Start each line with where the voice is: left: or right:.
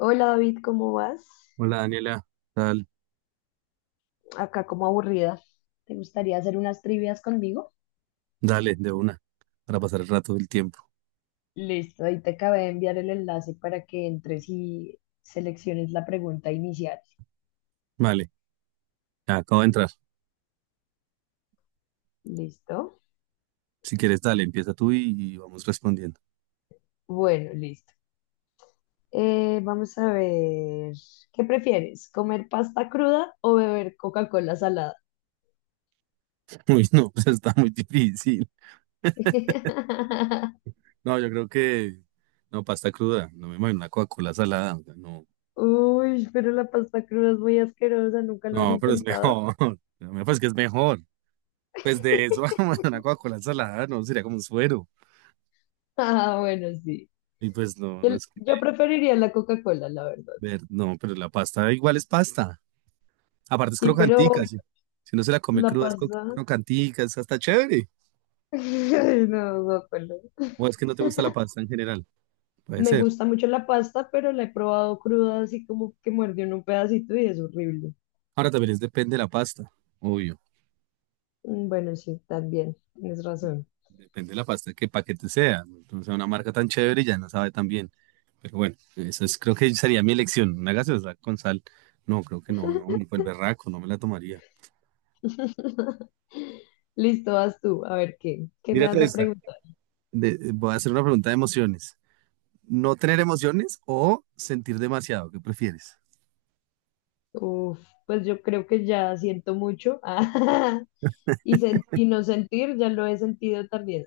left: Hola David, ¿cómo vas?
right: Hola Daniela, Dal-
left: Acá como aburrida. ¿Te gustaría hacer unas trivias conmigo?
right: dale, de una, para pasar el rato del tiempo.
left: Listo, ahí te acabé de enviar el enlace para que entres y selecciones la pregunta inicial.
right: Vale, ya acabo de entrar.
left: ¿Listo?
right: Si quieres, dale, empieza tú y vamos respondiendo.
left: Bueno, listo. Vamos a ver, ¿qué prefieres? ¿Comer pasta cruda o beber Coca-Cola salada?
right: Uy, no, pues está muy difícil. No, yo creo que no, pasta cruda, no me imagino una Coca-Cola salada, o sea, no,
left: Uy, pero la pasta cruda es muy asquerosa, ¿nunca lo has
right: no, pero es
left: intentado?
right: mejor. Me parece que es mejor. Pues de eso, una Coca-Cola salada, no, sería como un suero.
left: Ah, bueno, sí.
right: Y pues no,
left: Yo,
right: no es que
left: yo preferiría la Coca-Cola, la verdad.
right: ver, no, pero la pasta igual es pasta. Aparte es
left: Sí,
right: crocantica,
left: pero
right: si uno se la come
left: la
right: cruda, es
left: pasta.
right: crocantica, es hasta chévere.
left: Ay, no, guácala.
right: O es que no te gusta la pasta en general, puede
left: Me
right: ser.
left: gusta mucho la pasta, pero la he probado cruda, así como que muerde uno un pedacito y es horrible.
right: Ahora también es depende de la pasta, obvio.
left: Bueno, sí, también, tienes razón.
right: Depende de la pasta, qué paquete sea. Entonces, una marca tan chévere ya no sabe tan bien. Pero bueno, eso es, creo que sería mi elección. Una gaseosa con sal. No, creo que no, no, ni por el berraco, no me la tomaría.
left: Listo, vas tú. A ver, ¿qué? ¿Qué me vas
right: Mírate
left: a
right: esta.
left: preguntar?
right: Voy a hacer una pregunta de emociones. ¿No tener emociones o sentir demasiado? ¿Qué prefieres?
left: Uf, pues yo creo que ya siento mucho. Ah, Y no sentir, ya lo he sentido también.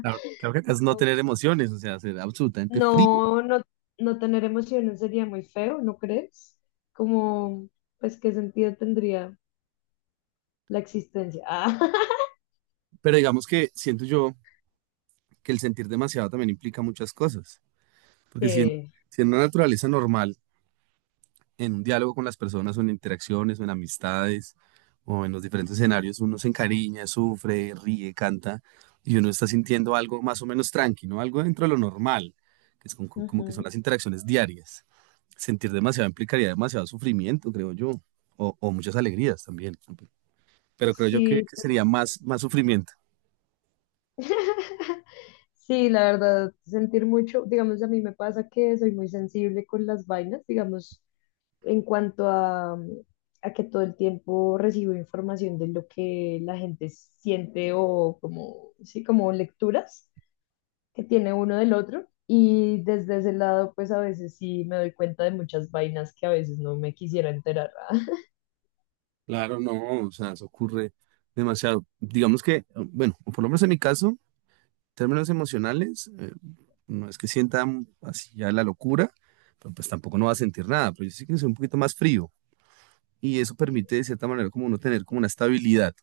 right: Claro, claro que acá es no
left: Ah,
right: tener emociones, o sea, ser absolutamente frío.
left: no, no, no tener emociones sería muy feo, ¿no crees? Como, pues, ¿qué sentido tendría la existencia? Ah,
right: Pero digamos que siento yo que el sentir demasiado también implica muchas cosas. Porque si en,
left: sí.
right: si en una naturaleza normal, en un diálogo con las personas, o en interacciones, o en amistades, o en los diferentes escenarios, uno se encariña, sufre, ríe, canta, y uno está sintiendo algo más o menos tranquilo, algo dentro de lo normal, que es como que son
left: Ujú.
right: las interacciones diarias. Sentir demasiado implicaría demasiado sufrimiento, creo yo, o muchas alegrías también. Pero creo yo que,
left: Sí,
right: que
left: pues,
right: sería más, más sufrimiento.
left: sí, la verdad, sentir mucho, digamos, a mí me pasa que soy muy sensible con las vainas, digamos, en cuanto a que todo el tiempo recibo información de lo que la gente siente o como, sí, como lecturas que tiene uno del otro. Y desde ese lado, pues a veces sí me doy cuenta de muchas vainas que a veces no me quisiera enterar.
right: Claro, no, o sea, eso ocurre demasiado. Digamos que, bueno, o por lo menos en mi caso, términos emocionales, no es que sienta así ya la locura, pero pues tampoco no va a sentir nada, pero yo sí que soy un poquito más frío y eso permite de cierta manera como uno tener como una estabilidad,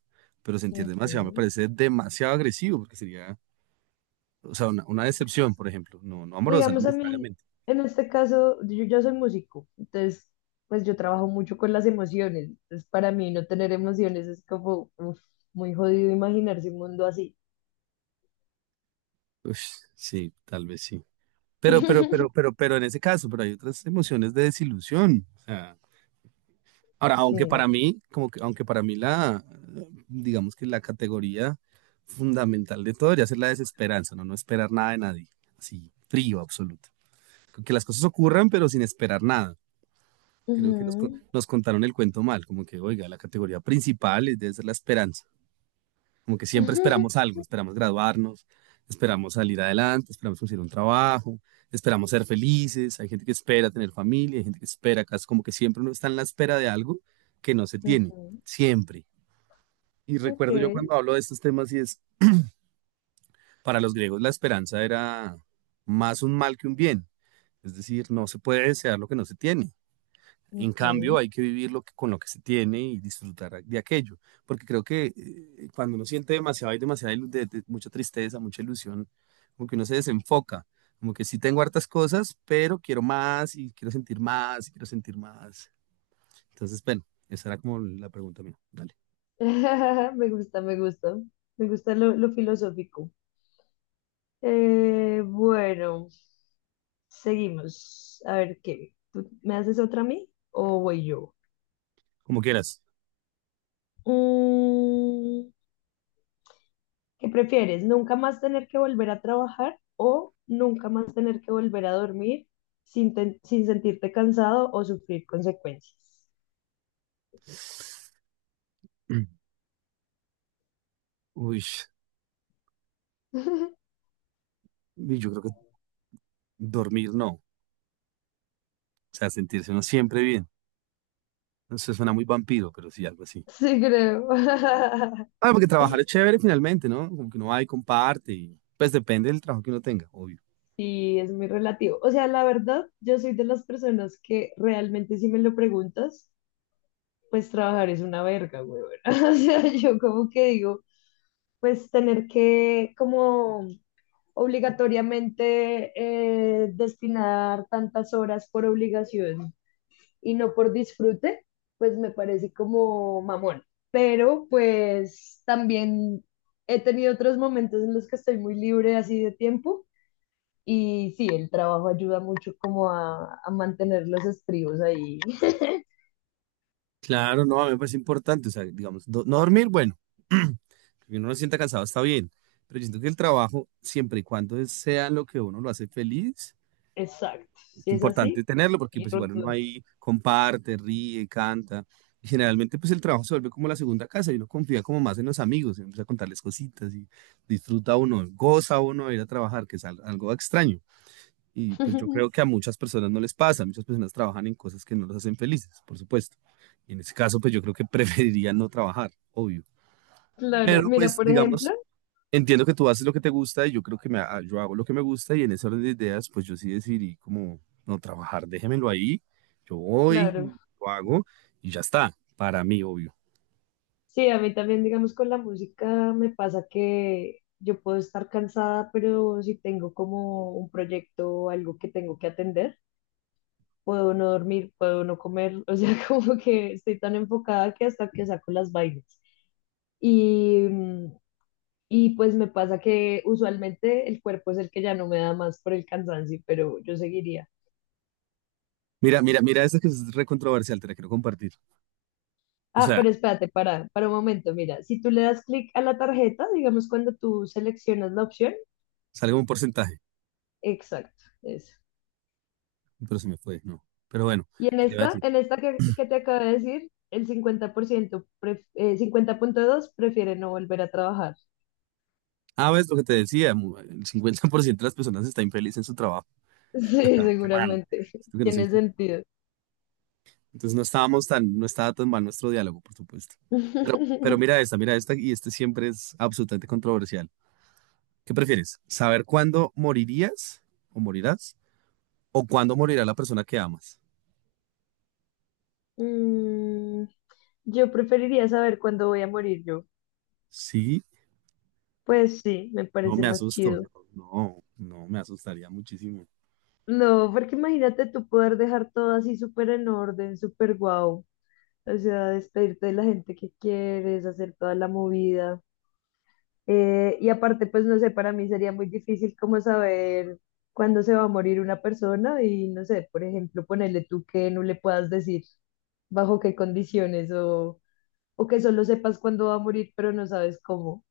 right: pero sentir demasiado me
left: Ujú.
right: parece demasiado agresivo porque sería, o sea, una decepción, por ejemplo, no, no amorosa, no
left: Digamos, a mí
right: necesariamente.
left: en este caso, yo ya soy músico, entonces, pues yo trabajo mucho con las emociones. Entonces, para mí no tener emociones es como uf, muy jodido imaginarse un mundo así.
right: Ush, sí, tal vez sí. Pero, pero, pero, pero, pero en ese caso, pero hay otras emociones de desilusión, o sea. Ahora,
left: Sí.
right: aunque para mí la, digamos que la categoría fundamental de todo debería ser la desesperanza, ¿no? No esperar nada de nadie, así, frío absoluto. Con que las cosas ocurran, pero sin esperar nada. Creo que
left: Ujú.
right: nos contaron el cuento mal, como que, oiga, la categoría principal debe ser la esperanza. Como que siempre esperamos algo, esperamos graduarnos, esperamos salir adelante, esperamos conseguir un trabajo, esperamos ser felices, hay gente que espera tener familia, hay gente que espera casas, como que siempre uno está en la espera de algo que no se tiene,
left: Ujú.
right: siempre. Y
left: Ok.
right: recuerdo yo cuando hablo de estos temas y es, para los griegos la esperanza era más un mal que un bien, es decir, no se puede desear lo que no se tiene. En cambio,
left: Ujú.
right: hay que vivir lo que, con lo que se tiene y disfrutar de aquello, porque creo que cuando uno siente demasiado, hay demasiada mucha tristeza, mucha ilusión, como que uno se desenfoca, como que sí tengo hartas cosas, pero quiero más y quiero sentir más y quiero sentir más. Entonces, bueno, esa era como la pregunta mía. Dale,
left: Me gusta, me gusta. Me gusta lo filosófico. Bueno, seguimos. A ver, ¿qué? ¿Tú me haces otra a mí o voy yo?
right: como quieras.
left: Mm, ¿Qué prefieres? ¿Nunca más tener que volver a trabajar o nunca más tener que volver a dormir sin, ten- sin sentirte cansado o sufrir consecuencias?
right: Mm. Uy, uy, yo creo que dormir no, o sea, sentirse uno siempre bien. Eso suena muy vampiro, pero sí, algo así.
left: Sí, creo.
right: Ah, porque trabajar es chévere finalmente, ¿no? Como que uno va y comparte y pues depende del trabajo que uno tenga, obvio.
left: Sí, es muy relativo. O sea, la verdad, yo soy de las personas que realmente si me lo preguntas, pues trabajar es una verga, güey. O sea, yo como que digo... pues tener que como obligatoriamente destinar tantas horas por obligación y no por disfrute, pues me parece como mamón. Pero pues también he tenido otros momentos en los que estoy muy libre así de tiempo y sí, el trabajo ayuda mucho como a mantener los estribos ahí.
right: Claro, no, a mí me parece importante, o sea, digamos, no dormir, bueno, que uno no se sienta cansado está bien, pero yo siento que el trabajo, siempre y cuando sea lo que uno lo hace feliz,
left: Exacto, si
right: es
left: es así,
right: importante tenerlo porque
left: y
right: pues igual uno
left: rotundo.
right: ahí comparte, ríe, canta. Y generalmente pues el trabajo se vuelve como la segunda casa y uno confía como más en los amigos, y empieza a contarles cositas y disfruta uno, goza uno de ir a trabajar, que es algo extraño. Y pues yo creo que a muchas personas no les pasa, muchas personas trabajan en cosas que no los hacen felices, por supuesto. Y en ese caso, pues yo creo que preferiría no trabajar, obvio.
left: Claro,
right: Pero
left: mira,
right: pues
left: por ejemplo,
right: digamos, entiendo que tú haces lo que te gusta y yo creo que yo hago lo que me gusta y en ese orden de ideas, pues yo sí decidí como no trabajar, déjemelo ahí, yo
left: claro,
right: voy, lo hago y ya está, para mí, obvio.
left: sí, a mí también, digamos, con la música me pasa que yo puedo estar cansada, pero si tengo como un proyecto o algo que tengo que atender, puedo no dormir, puedo no comer, o sea, como que estoy tan enfocada que hasta que saco las vainas. Y, mm, y pues me pasa que usualmente el cuerpo es el que ya no me da más por el cansancio, pero yo seguiría.
right: Mira, mira, mira, esta que es re controversial, te la quiero compartir. O
left: Ah,
right: sea,
left: pero espérate, para un momento, mira, si tú le das clic a la tarjeta, digamos, cuando tú seleccionas la opción,
right: sale un porcentaje,
left: exacto, eso.
right: pero se me fue, no. Pero bueno,
left: Y en esta que te acabo de decir, el 50%, 50,2, prefiere no volver a trabajar.
right: ah, ves lo que te decía, el 50% de las personas está infeliz en su trabajo.
left: Sí,
right: Qué mal.
left: seguramente.
right: Esto que nos
left: Tiene
right: empu-
left: sentido.
right: Entonces no estaba tan mal nuestro diálogo, por supuesto. Pero mira esta, y este siempre es absolutamente controversial. ¿Qué prefieres? ¿Saber cuándo morirías o morirás? ¿O cuándo morirá la persona que amas?
left: Mm, yo preferiría saber cuándo voy a morir yo.
right: Sí,
left: Pues sí, me
right: no
left: parece
right: me
left: más
right: asusto.
left: chido.
right: No, no, me asustaría muchísimo.
left: No, porque imagínate tú poder dejar todo así súper en orden, súper guau. O sea, despedirte de la gente que quieres, hacer toda la movida. Y aparte, pues no sé, para mí sería muy difícil como saber cuándo se va a morir una persona y no sé, por ejemplo, ponerle tú que no le puedas decir bajo qué condiciones o que solo sepas cuándo va a morir, pero no sabes cómo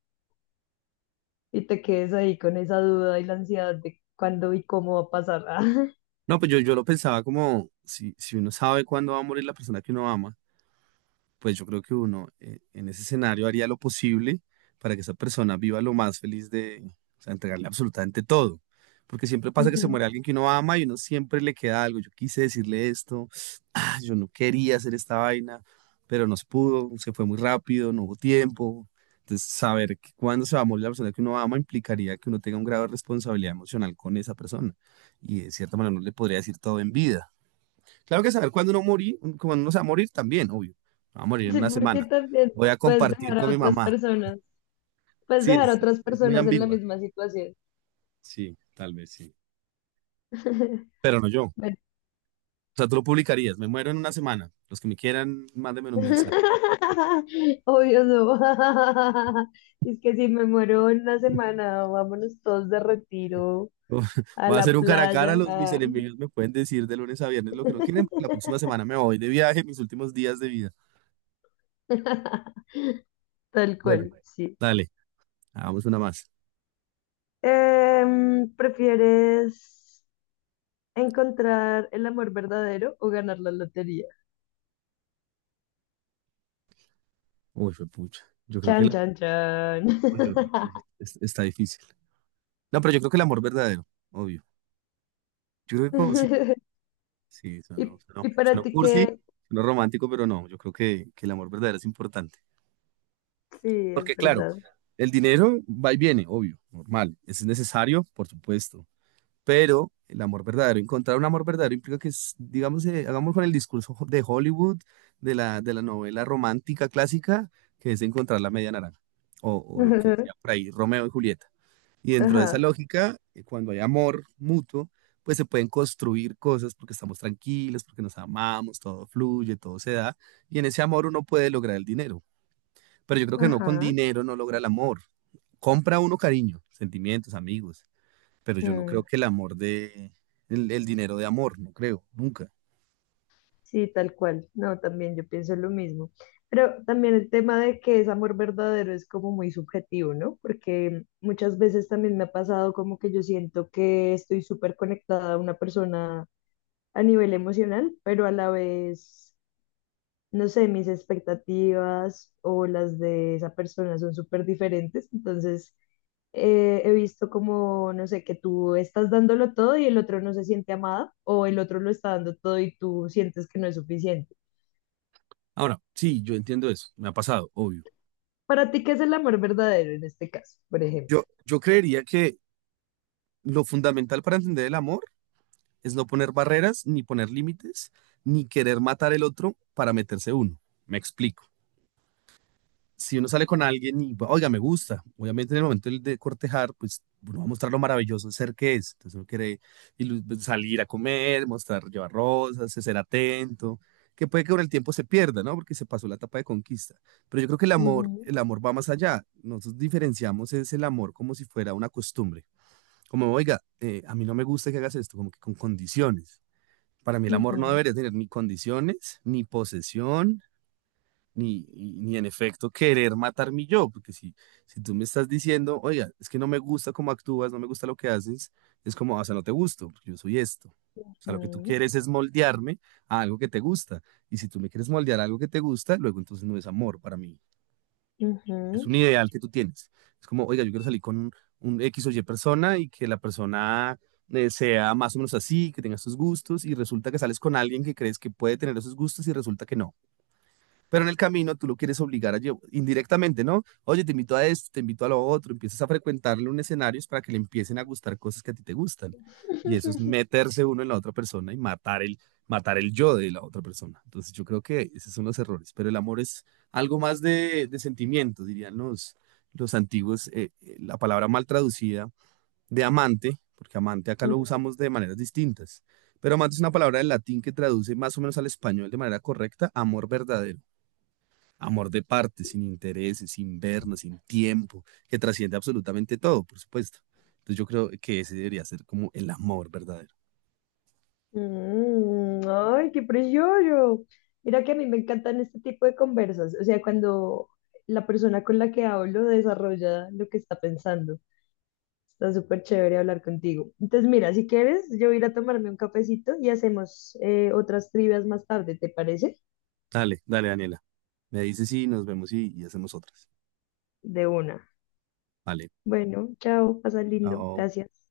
left: y te quedes ahí con esa duda y la ansiedad de cuándo y cómo va a pasar.
right: No, pues yo lo pensaba como si uno sabe cuándo va a morir la persona que uno ama. Pues yo creo que uno en ese escenario haría lo posible para que esa persona viva lo más feliz de, o sea, entregarle absolutamente todo. Porque siempre pasa que se muere
left: Ujú.
right: alguien que uno ama y uno siempre le queda algo. Yo quise decirle esto, ah, yo no quería hacer esta vaina, pero no se pudo, se fue muy rápido, no hubo tiempo. Entonces, saber que cuando se va a morir la persona que uno ama implicaría que uno tenga un grado de responsabilidad emocional con esa persona. Y de cierta manera no le podría decir todo en vida. Claro que saber cuándo no morir, cuando uno se va a morir también, obvio. Me va a morir en
left: Sí,
right: una
left: porque
right: semana.
left: también
right: Voy a
left: puedes
right: compartir
left: dejar a
right: con mi
left: otras
right: mamá.
left: personas, puedes
right: Sí,
left: dejar a
right: es, es-
left: otras
right: es muy
left: personas en la
right: ambigua.
left: misma situación.
right: Sí, tal vez sí. Pero no yo. O
left: Bueno,
right: sea, tú lo publicarías. Me muero en una semana. Los que me quieran, mándenme un mensaje.
left: obvio no. Es que si me muero en una semana, vámonos todos de retiro a
right: Voy a
left: la
right: hacer un cara a cara.
left: playa.
right: Mis
left: Ah.
right: enemigos me pueden decir de lunes a viernes lo que no quieren. La próxima semana me voy de viaje, mis últimos días de vida.
left: Tal
right: Bueno,
left: cual, sí.
right: dale, hagamos una más.
left: ¿Prefieres encontrar el amor verdadero o ganar la lotería?
right: Uy, fue pucha. Yo creo que
left: Chan,
right: la,
left: chan, chan.
right: uy, yo- está difícil. No, pero yo creo que el amor verdadero, obvio. Yo creo que como, sí, sí,
left: ¿Y,
right: sonó, sonó,
left: y para
right: sonó
left: ti
right: cursi,
left: qué?
right: sonó romántico, pero no, yo creo que el amor verdadero es importante.
left: Sí, es
right: Porque claro,
left: verdad.
right: el dinero va y viene, obvio, normal, es necesario, por supuesto, pero el amor verdadero, encontrar un amor verdadero implica que, es, digamos, hagamos con el discurso de Hollywood, de la novela romántica clásica, que es encontrar la media naranja, o lo que decía por ahí, Romeo y Julieta. Y dentro de esa
left: Ajá,
right: lógica, cuando hay amor mutuo, pues se pueden construir cosas porque estamos tranquilos, porque nos amamos, todo fluye, todo se da. Y en ese amor uno puede lograr el dinero. Pero yo creo que no con
left: ajá.
right: dinero no logra el amor. Compra uno cariño, sentimientos, amigos. Pero yo no creo
left: Mm.
right: que el amor de, el dinero de amor, no creo, nunca.
left: Sí, tal cual. No, también yo pienso lo mismo. Pero también el tema de que es amor verdadero es como muy subjetivo, ¿no? Porque muchas veces también me ha pasado como que yo siento que estoy súper conectada a una persona a nivel emocional, pero a la vez, no sé, mis expectativas o las de esa persona son súper diferentes. Entonces, he visto como, no sé, que tú estás dándolo todo y el otro no se siente amada o el otro lo está dando todo y tú sientes que no es suficiente.
right: Ahora, sí, yo entiendo eso. Me ha pasado, obvio.
left: Para ti, ¿qué es el amor verdadero en este caso, por ejemplo?
right: Yo creería que lo fundamental para entender el amor es no poner barreras, ni poner límites, ni querer matar el otro para meterse uno. Me explico. Si uno sale con alguien y, oiga, me gusta, obviamente en el momento de cortejar, pues uno va a mostrar lo maravilloso de ser que es. Entonces uno quiere salir a comer, mostrar, llevar rosas, ser atento, que puede que con el tiempo se pierda, ¿no? Porque se pasó la etapa de conquista. Pero yo creo que
left: Ujú,
right: el amor va más allá. Nosotros diferenciamos es el amor como si fuera una costumbre. Como, oiga, a mí no me gusta que hagas esto, como que con condiciones para mí el amor no
left: ujú,
right: debería tener ni condiciones, ni posesión, ni en efecto querer matar mi yo, porque si, si tú me estás diciendo, oiga, es que no me gusta cómo actúas, no me gusta lo que haces, es como, "Ah, o sea, no te gusto, porque yo soy esto. O sea, lo que tú
left: ujú,
right: quieres es moldearme a algo que te gusta. Y si tú me quieres moldear a algo que te gusta, luego entonces no es amor para mí, es
left: ujú.
right: un ideal que tú tienes. Es como, oiga, yo quiero salir con un X o Y persona y que la persona sea más o menos así, que tenga sus gustos y resulta que sales con alguien que crees que puede tener esos gustos y resulta que no. Pero en el camino tú lo quieres obligar a llevar indirectamente, ¿no? Oye, te invito a esto, te invito a lo otro, empiezas a frecuentarle un escenario para que le empiecen a gustar cosas que a ti te gustan. Y eso es meterse uno en la otra persona y matar el yo de la otra persona. Entonces yo creo que esos son los errores, pero el amor es algo más de sentimiento, dirían los antiguos, la palabra mal traducida de amante, porque amante acá lo usamos de maneras distintas, pero amante es una palabra del latín que traduce más o menos al español de manera correcta, amor verdadero. Amor de parte, sin intereses, sin vernos, sin tiempo, que trasciende absolutamente todo, por supuesto. Entonces yo creo que ese debería ser como el amor verdadero.
left: Ay, qué precioso. Mira que a mí me encantan este tipo de conversas. O sea, cuando la persona con la que hablo desarrolla lo que está pensando. Está súper chévere hablar contigo. Entonces, mira, si quieres, yo voy a ir a tomarme un cafecito y hacemos otras trivias más tarde, ¿te parece?
right: Dale, dale, Daniela. Me dices sí nos vemos y hacemos otras.
left: De una.
right: Vale.
left: Bueno, chao, pasa lindo.
right: Chao.
left: Gracias.